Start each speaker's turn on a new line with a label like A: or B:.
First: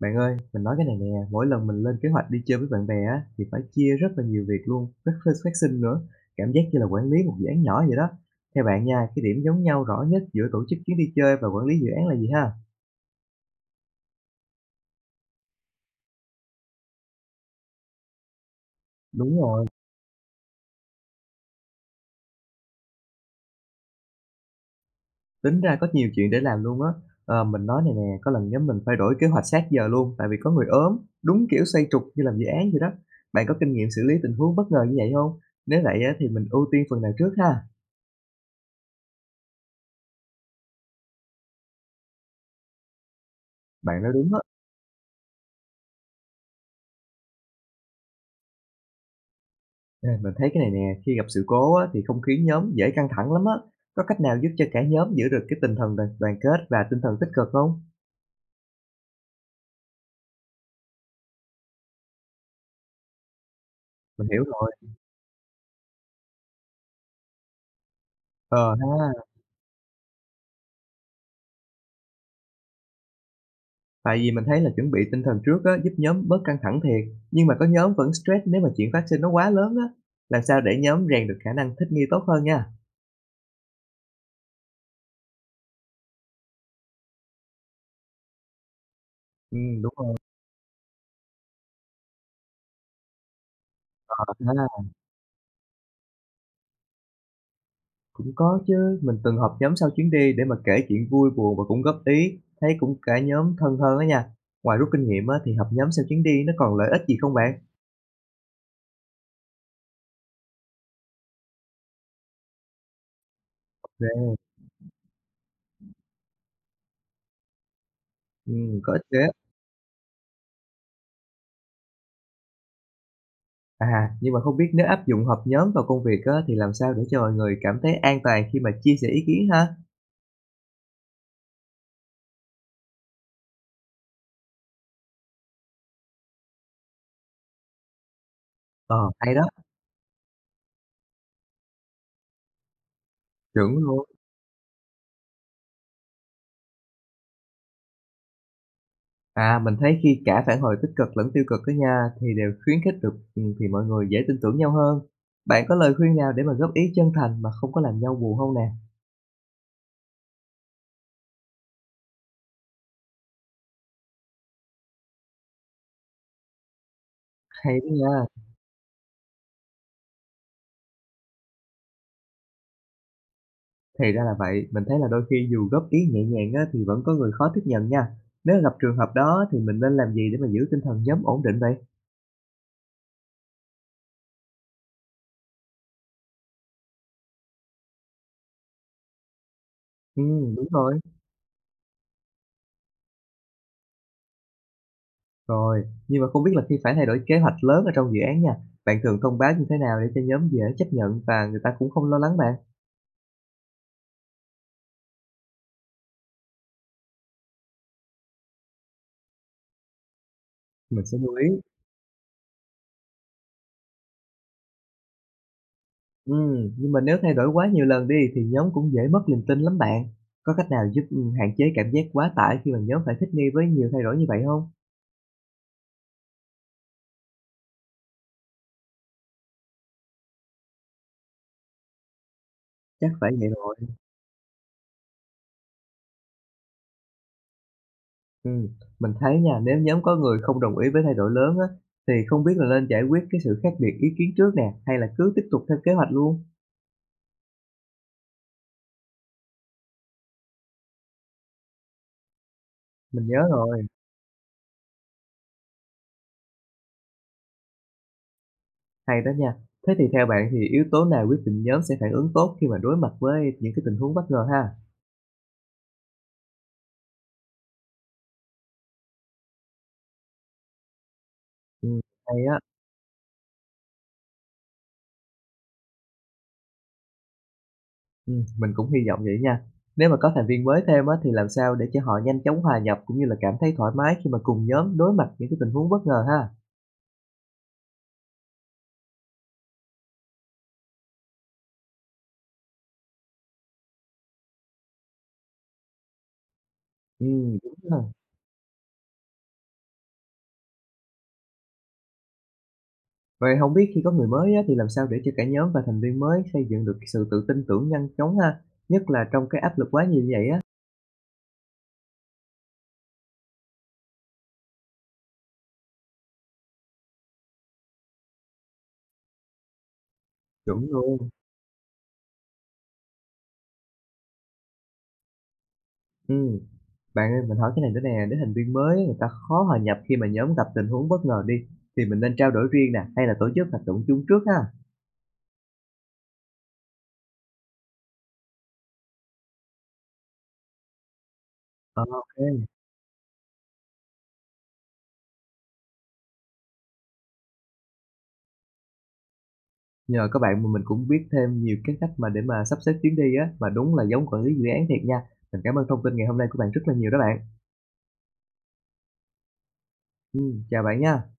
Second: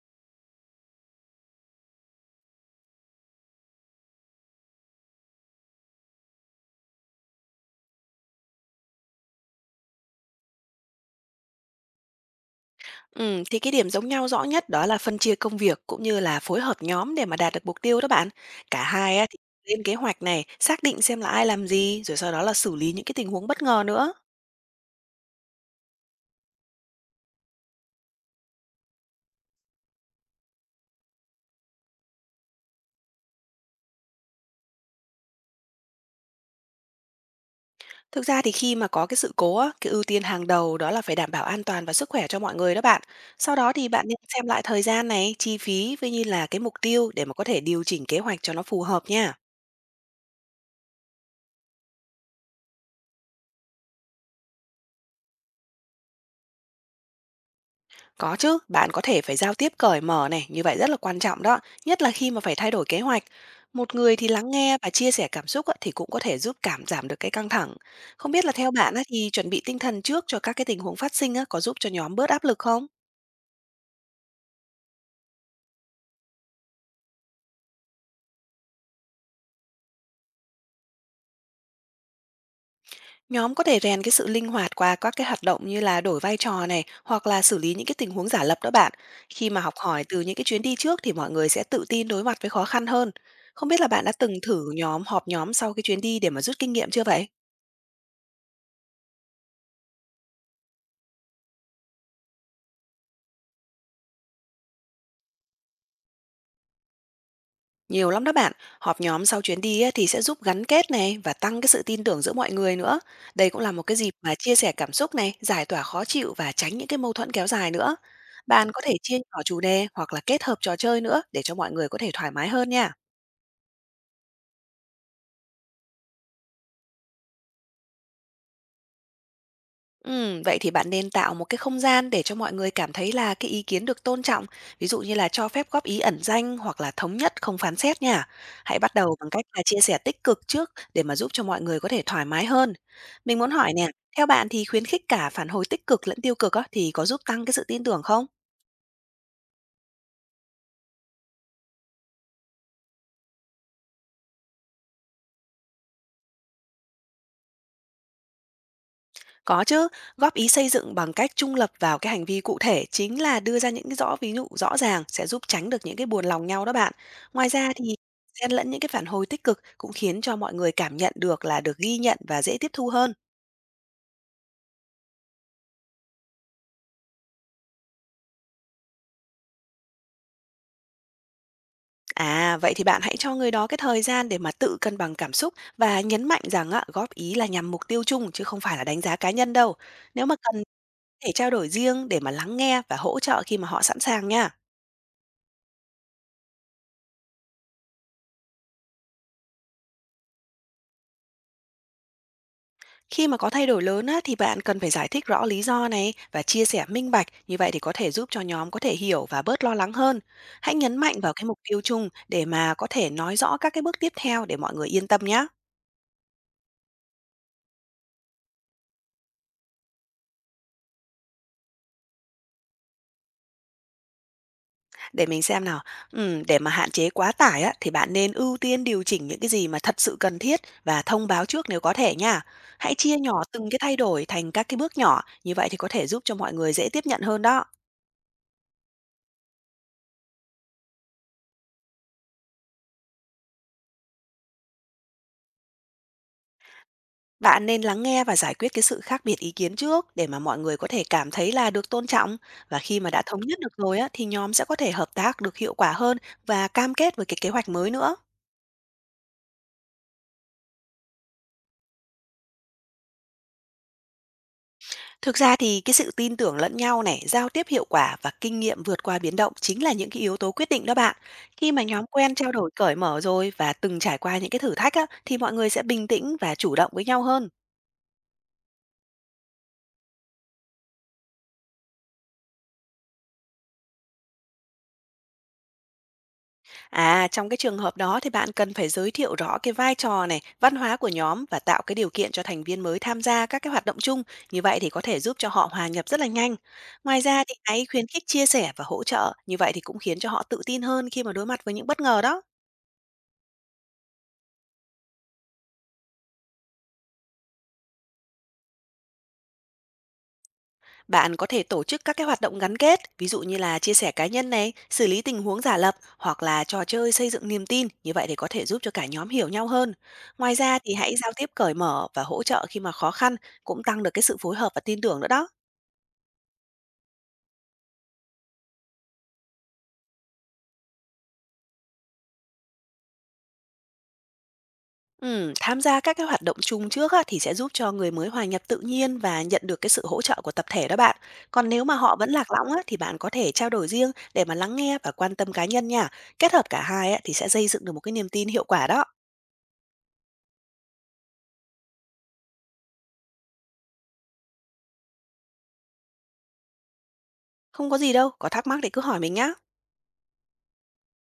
A: Bạn ơi, mình nói cái này nè, mỗi lần mình lên kế hoạch đi chơi với bạn bè á, thì phải chia rất là nhiều việc luôn, rất là phát sinh nữa. Cảm giác như là quản lý một dự án nhỏ vậy đó. Theo bạn nha, cái điểm giống nhau rõ nhất giữa tổ chức chuyến đi chơi và quản lý dự án là gì ha?
B: Thì cái điểm giống nhau rõ nhất đó là phân chia công việc cũng như là phối hợp nhóm để mà đạt được mục tiêu đó bạn. Cả hai á, thì
A: Đúng rồi,
B: lên kế hoạch này, xác định xem là ai làm gì, rồi sau đó là xử lý những cái tình huống bất ngờ nữa.
A: tính ra có nhiều chuyện để làm luôn á. Ờ, mình nói này nè, có lần nhóm mình phải đổi kế hoạch sát giờ luôn, tại vì có người ốm, đúng kiểu xoay trục như làm dự án vậy đó. Bạn có kinh nghiệm xử lý tình huống bất ngờ như vậy không? Nếu vậy á, thì mình ưu tiên phần nào trước ha?
B: Thực ra thì khi mà có cái sự cố á, cái ưu tiên hàng đầu đó là phải đảm bảo an toàn và sức khỏe cho mọi người đó bạn. Sau đó thì
A: Bạn
B: bạn
A: nói
B: nên
A: đúng á.
B: xem lại thời gian này, chi phí với như là cái mục tiêu để mà có thể điều chỉnh kế hoạch cho nó phù hợp nha.
A: À, mình thấy cái này nè, khi gặp sự cố á, thì không khí nhóm dễ căng thẳng lắm á. Có cách nào giúp cho cả nhóm giữ được cái tinh thần đoàn kết và tinh thần tích cực không?
B: Có chứ, bạn có thể phải giao tiếp cởi mở này, như vậy rất là quan trọng đó, nhất là khi mà phải thay đổi kế hoạch. Một người
A: Mình
B: thì
A: hiểu
B: lắng
A: rồi.
B: nghe và chia sẻ cảm xúc á, thì cũng có thể giúp cảm giảm được cái căng thẳng. Không biết là
A: Ờ
B: theo bạn á,
A: ha,
B: thì chuẩn bị tinh thần trước cho các cái tình huống phát sinh á, có giúp cho nhóm bớt áp lực không?
A: tại vì mình thấy là chuẩn bị tinh thần trước á, giúp nhóm bớt căng thẳng thiệt. Nhưng mà có nhóm vẫn stress nếu mà chuyện phát sinh nó quá lớn á. Làm sao để nhóm rèn được khả năng thích nghi tốt hơn nha?
B: Nhóm có thể rèn cái sự linh hoạt qua các cái hoạt động như là đổi vai trò này hoặc là xử lý những cái tình huống giả lập đó bạn. Khi
A: Ừ,
B: mà học
A: đúng
B: hỏi
A: rồi.
B: từ những cái chuyến đi trước thì mọi người sẽ tự tin đối mặt với khó khăn hơn. Không biết là bạn đã
A: Ờ
B: từng thử
A: ha,
B: họp nhóm sau cái chuyến đi để mà rút kinh nghiệm chưa vậy?
A: cũng có chứ. Mình từng họp nhóm sau chuyến đi để mà kể chuyện vui buồn và cũng góp ý. Thấy cũng cả nhóm thân hơn á nha. Ngoài rút kinh nghiệm á, thì họp nhóm sau chuyến đi nó còn lợi ích gì không bạn?
B: Nhiều lắm đó bạn, họp nhóm sau chuyến đi á, thì sẽ giúp gắn kết này và tăng cái sự tin tưởng giữa mọi người nữa. Đây cũng là một cái
A: Ra
B: dịp mà chia sẻ cảm xúc này, giải tỏa khó chịu và tránh những cái mâu thuẫn kéo dài nữa. Bạn có
A: có
B: thể
A: ích
B: chia
A: ghê á.
B: nhỏ chủ đề hoặc là kết hợp trò chơi nữa để cho mọi người có thể thoải mái hơn nha.
A: À, nhưng mà không biết nếu áp dụng họp nhóm vào công việc á, thì làm sao để cho mọi người cảm thấy an toàn khi mà chia sẻ ý kiến ha?
B: Vậy thì bạn nên tạo một cái không gian để cho mọi người cảm thấy là cái ý kiến được tôn trọng, ví dụ như là cho phép góp ý ẩn danh hoặc là thống nhất không phán xét nha. Hãy bắt
A: Ờ,
B: đầu bằng
A: hay đó,
B: cách là chia sẻ tích cực trước để mà giúp cho mọi người có thể thoải mái hơn. Mình muốn hỏi
A: chuẩn
B: nè,
A: luôn.
B: theo bạn thì khuyến khích cả phản hồi tích cực lẫn tiêu cực á, thì có giúp tăng cái sự tin tưởng không?
A: À, mình thấy khi cả phản hồi tích cực lẫn tiêu cực đó nha, thì đều khuyến khích được, thì mọi người dễ tin tưởng nhau hơn. Bạn có lời khuyên nào để mà góp ý chân thành mà không có làm nhau buồn không nè?
B: Có chứ, góp ý xây dựng bằng cách trung lập vào cái hành vi cụ thể chính là đưa ra những cái ví dụ rõ ràng sẽ giúp tránh được những cái buồn lòng nhau đó bạn. Ngoài ra
A: Hay đó
B: thì
A: nha.
B: xen lẫn những cái phản hồi tích cực cũng khiến cho mọi người cảm nhận được là được ghi nhận và dễ tiếp thu hơn.
A: Thì ra là vậy, mình thấy là đôi khi dù góp ý nhẹ nhàng á, thì vẫn có người khó tiếp nhận nha. Nếu gặp trường hợp đó thì mình nên làm gì để mà giữ tinh thần nhóm ổn định vậy?
B: À, vậy thì bạn hãy cho người đó cái thời gian để mà tự cân bằng cảm xúc và nhấn mạnh rằng á, góp ý là nhằm mục tiêu chung chứ không phải là đánh giá cá nhân đâu. Nếu mà cần,
A: Đúng
B: có
A: rồi.
B: thể trao đổi riêng để mà lắng nghe và hỗ trợ khi mà họ sẵn sàng nha.
A: Rồi, nhưng mà không biết là khi phải thay đổi kế hoạch lớn ở trong dự án nha, bạn thường thông báo như thế nào để cho nhóm dễ chấp nhận và người ta cũng không lo lắng bạn?
B: Khi mà có thay đổi lớn á, thì bạn cần phải giải thích rõ lý do này và chia sẻ minh bạch, như vậy thì có thể giúp cho nhóm có thể hiểu và bớt lo lắng hơn. Hãy nhấn
A: Mình sẽ
B: mạnh vào
A: lưu
B: cái
A: ý.
B: mục tiêu chung để mà có thể nói rõ các cái bước tiếp theo để mọi người yên tâm nhé.
A: Ừ, nhưng mà nếu thay đổi quá nhiều lần đi thì nhóm cũng dễ mất niềm tin lắm bạn. Có cách nào giúp, hạn chế cảm giác quá tải khi mà nhóm phải thích nghi với nhiều thay đổi như vậy không?
B: Để mình xem nào. Để mà hạn chế quá tải á, thì bạn nên ưu tiên điều chỉnh những cái gì mà thật sự cần thiết và thông báo trước nếu có thể nha. Hãy
A: Chắc
B: chia
A: phải
B: nhỏ
A: vậy
B: từng
A: rồi.
B: cái thay đổi thành các cái bước nhỏ, như vậy thì có thể giúp cho mọi người dễ tiếp nhận hơn đó.
A: Ừ, mình thấy nha, nếu nhóm có người không đồng ý với thay đổi lớn á, thì không biết là nên giải quyết cái sự khác biệt ý kiến trước nè, hay là cứ tiếp tục theo kế hoạch luôn?
B: Bạn nên lắng nghe và giải quyết cái sự khác biệt ý kiến trước để mà mọi người có thể cảm thấy là được tôn trọng, và khi mà đã
A: Mình nhớ
B: thống nhất được
A: rồi.
B: rồi á thì nhóm sẽ có thể hợp tác được hiệu quả hơn và cam kết với cái kế hoạch mới nữa.
A: Hay đó nha. Thế thì theo bạn thì yếu tố nào quyết định nhóm sẽ phản ứng tốt khi mà đối mặt với những cái tình huống bất ngờ ha?
B: Thực ra thì cái sự tin tưởng lẫn nhau này, giao tiếp hiệu quả và kinh nghiệm vượt qua biến động chính là những cái yếu tố quyết định đó bạn. Khi mà
A: Ừm,
B: nhóm quen
A: hay
B: trao
A: á,
B: đổi cởi mở rồi và từng trải qua những cái thử thách á thì mọi người sẽ bình tĩnh và chủ động với nhau hơn.
A: mình cũng hy vọng vậy nha. Nếu mà có thành viên mới thêm á, thì làm sao để cho họ nhanh chóng hòa nhập cũng như là cảm thấy thoải mái khi mà cùng nhóm đối mặt những cái tình huống bất ngờ ha?
B: À, trong cái trường hợp đó thì bạn cần phải giới thiệu rõ cái vai trò này, văn hóa của nhóm và tạo cái điều kiện cho thành viên mới tham gia các cái hoạt động chung. Như vậy thì có thể giúp cho họ hòa nhập rất là nhanh. Ngoài ra thì
A: Đúng
B: hãy
A: ha.
B: khuyến khích chia sẻ và hỗ trợ. Như vậy thì cũng khiến cho họ tự tin hơn khi mà đối mặt với những bất ngờ đó.
A: Vậy không biết khi có người mới á, thì làm sao để cho cả nhóm và thành viên mới xây dựng được cái sự tự tin tưởng nhanh chóng ha? Nhất là trong cái áp lực quá nhiều như vậy á.
B: Bạn có thể tổ chức các cái hoạt động gắn kết, ví dụ như là chia sẻ cá nhân này, xử lý tình huống giả lập hoặc là trò chơi xây dựng niềm tin, như vậy thì có thể giúp cho cả nhóm hiểu nhau hơn. Ngoài ra
A: Chuẩn
B: thì hãy
A: luôn.
B: giao tiếp cởi mở và hỗ trợ khi mà khó khăn, cũng tăng được cái sự phối hợp và tin tưởng nữa đó.
A: Ừm, bạn ơi, mình hỏi cái này nữa nè, để thành viên mới người ta khó hòa nhập khi mà nhóm gặp tình huống bất ngờ đi, thì mình nên trao đổi riêng nè, hay là tổ chức hoạt động chung trước ha?
B: Ừ, tham gia các cái hoạt động chung trước á, thì sẽ giúp cho người mới hòa nhập tự nhiên và nhận được cái sự hỗ trợ của tập thể đó bạn. Còn nếu mà
A: Ờ,
B: họ vẫn
A: OK,
B: lạc lõng á, thì bạn có thể trao đổi riêng để mà lắng nghe và quan tâm cá nhân nha. Kết hợp cả hai á, thì sẽ xây dựng được một cái niềm tin hiệu quả đó.
A: nhờ các bạn mà mình cũng biết thêm nhiều cái cách mà để mà sắp xếp chuyến đi á, mà đúng là giống quản lý dự án thiệt nha. Mình cảm ơn thông tin ngày hôm nay của bạn rất là nhiều đó bạn.
B: Không có gì đâu, có thắc mắc thì cứ hỏi mình nhá.
A: Ừ, chào bạn nha.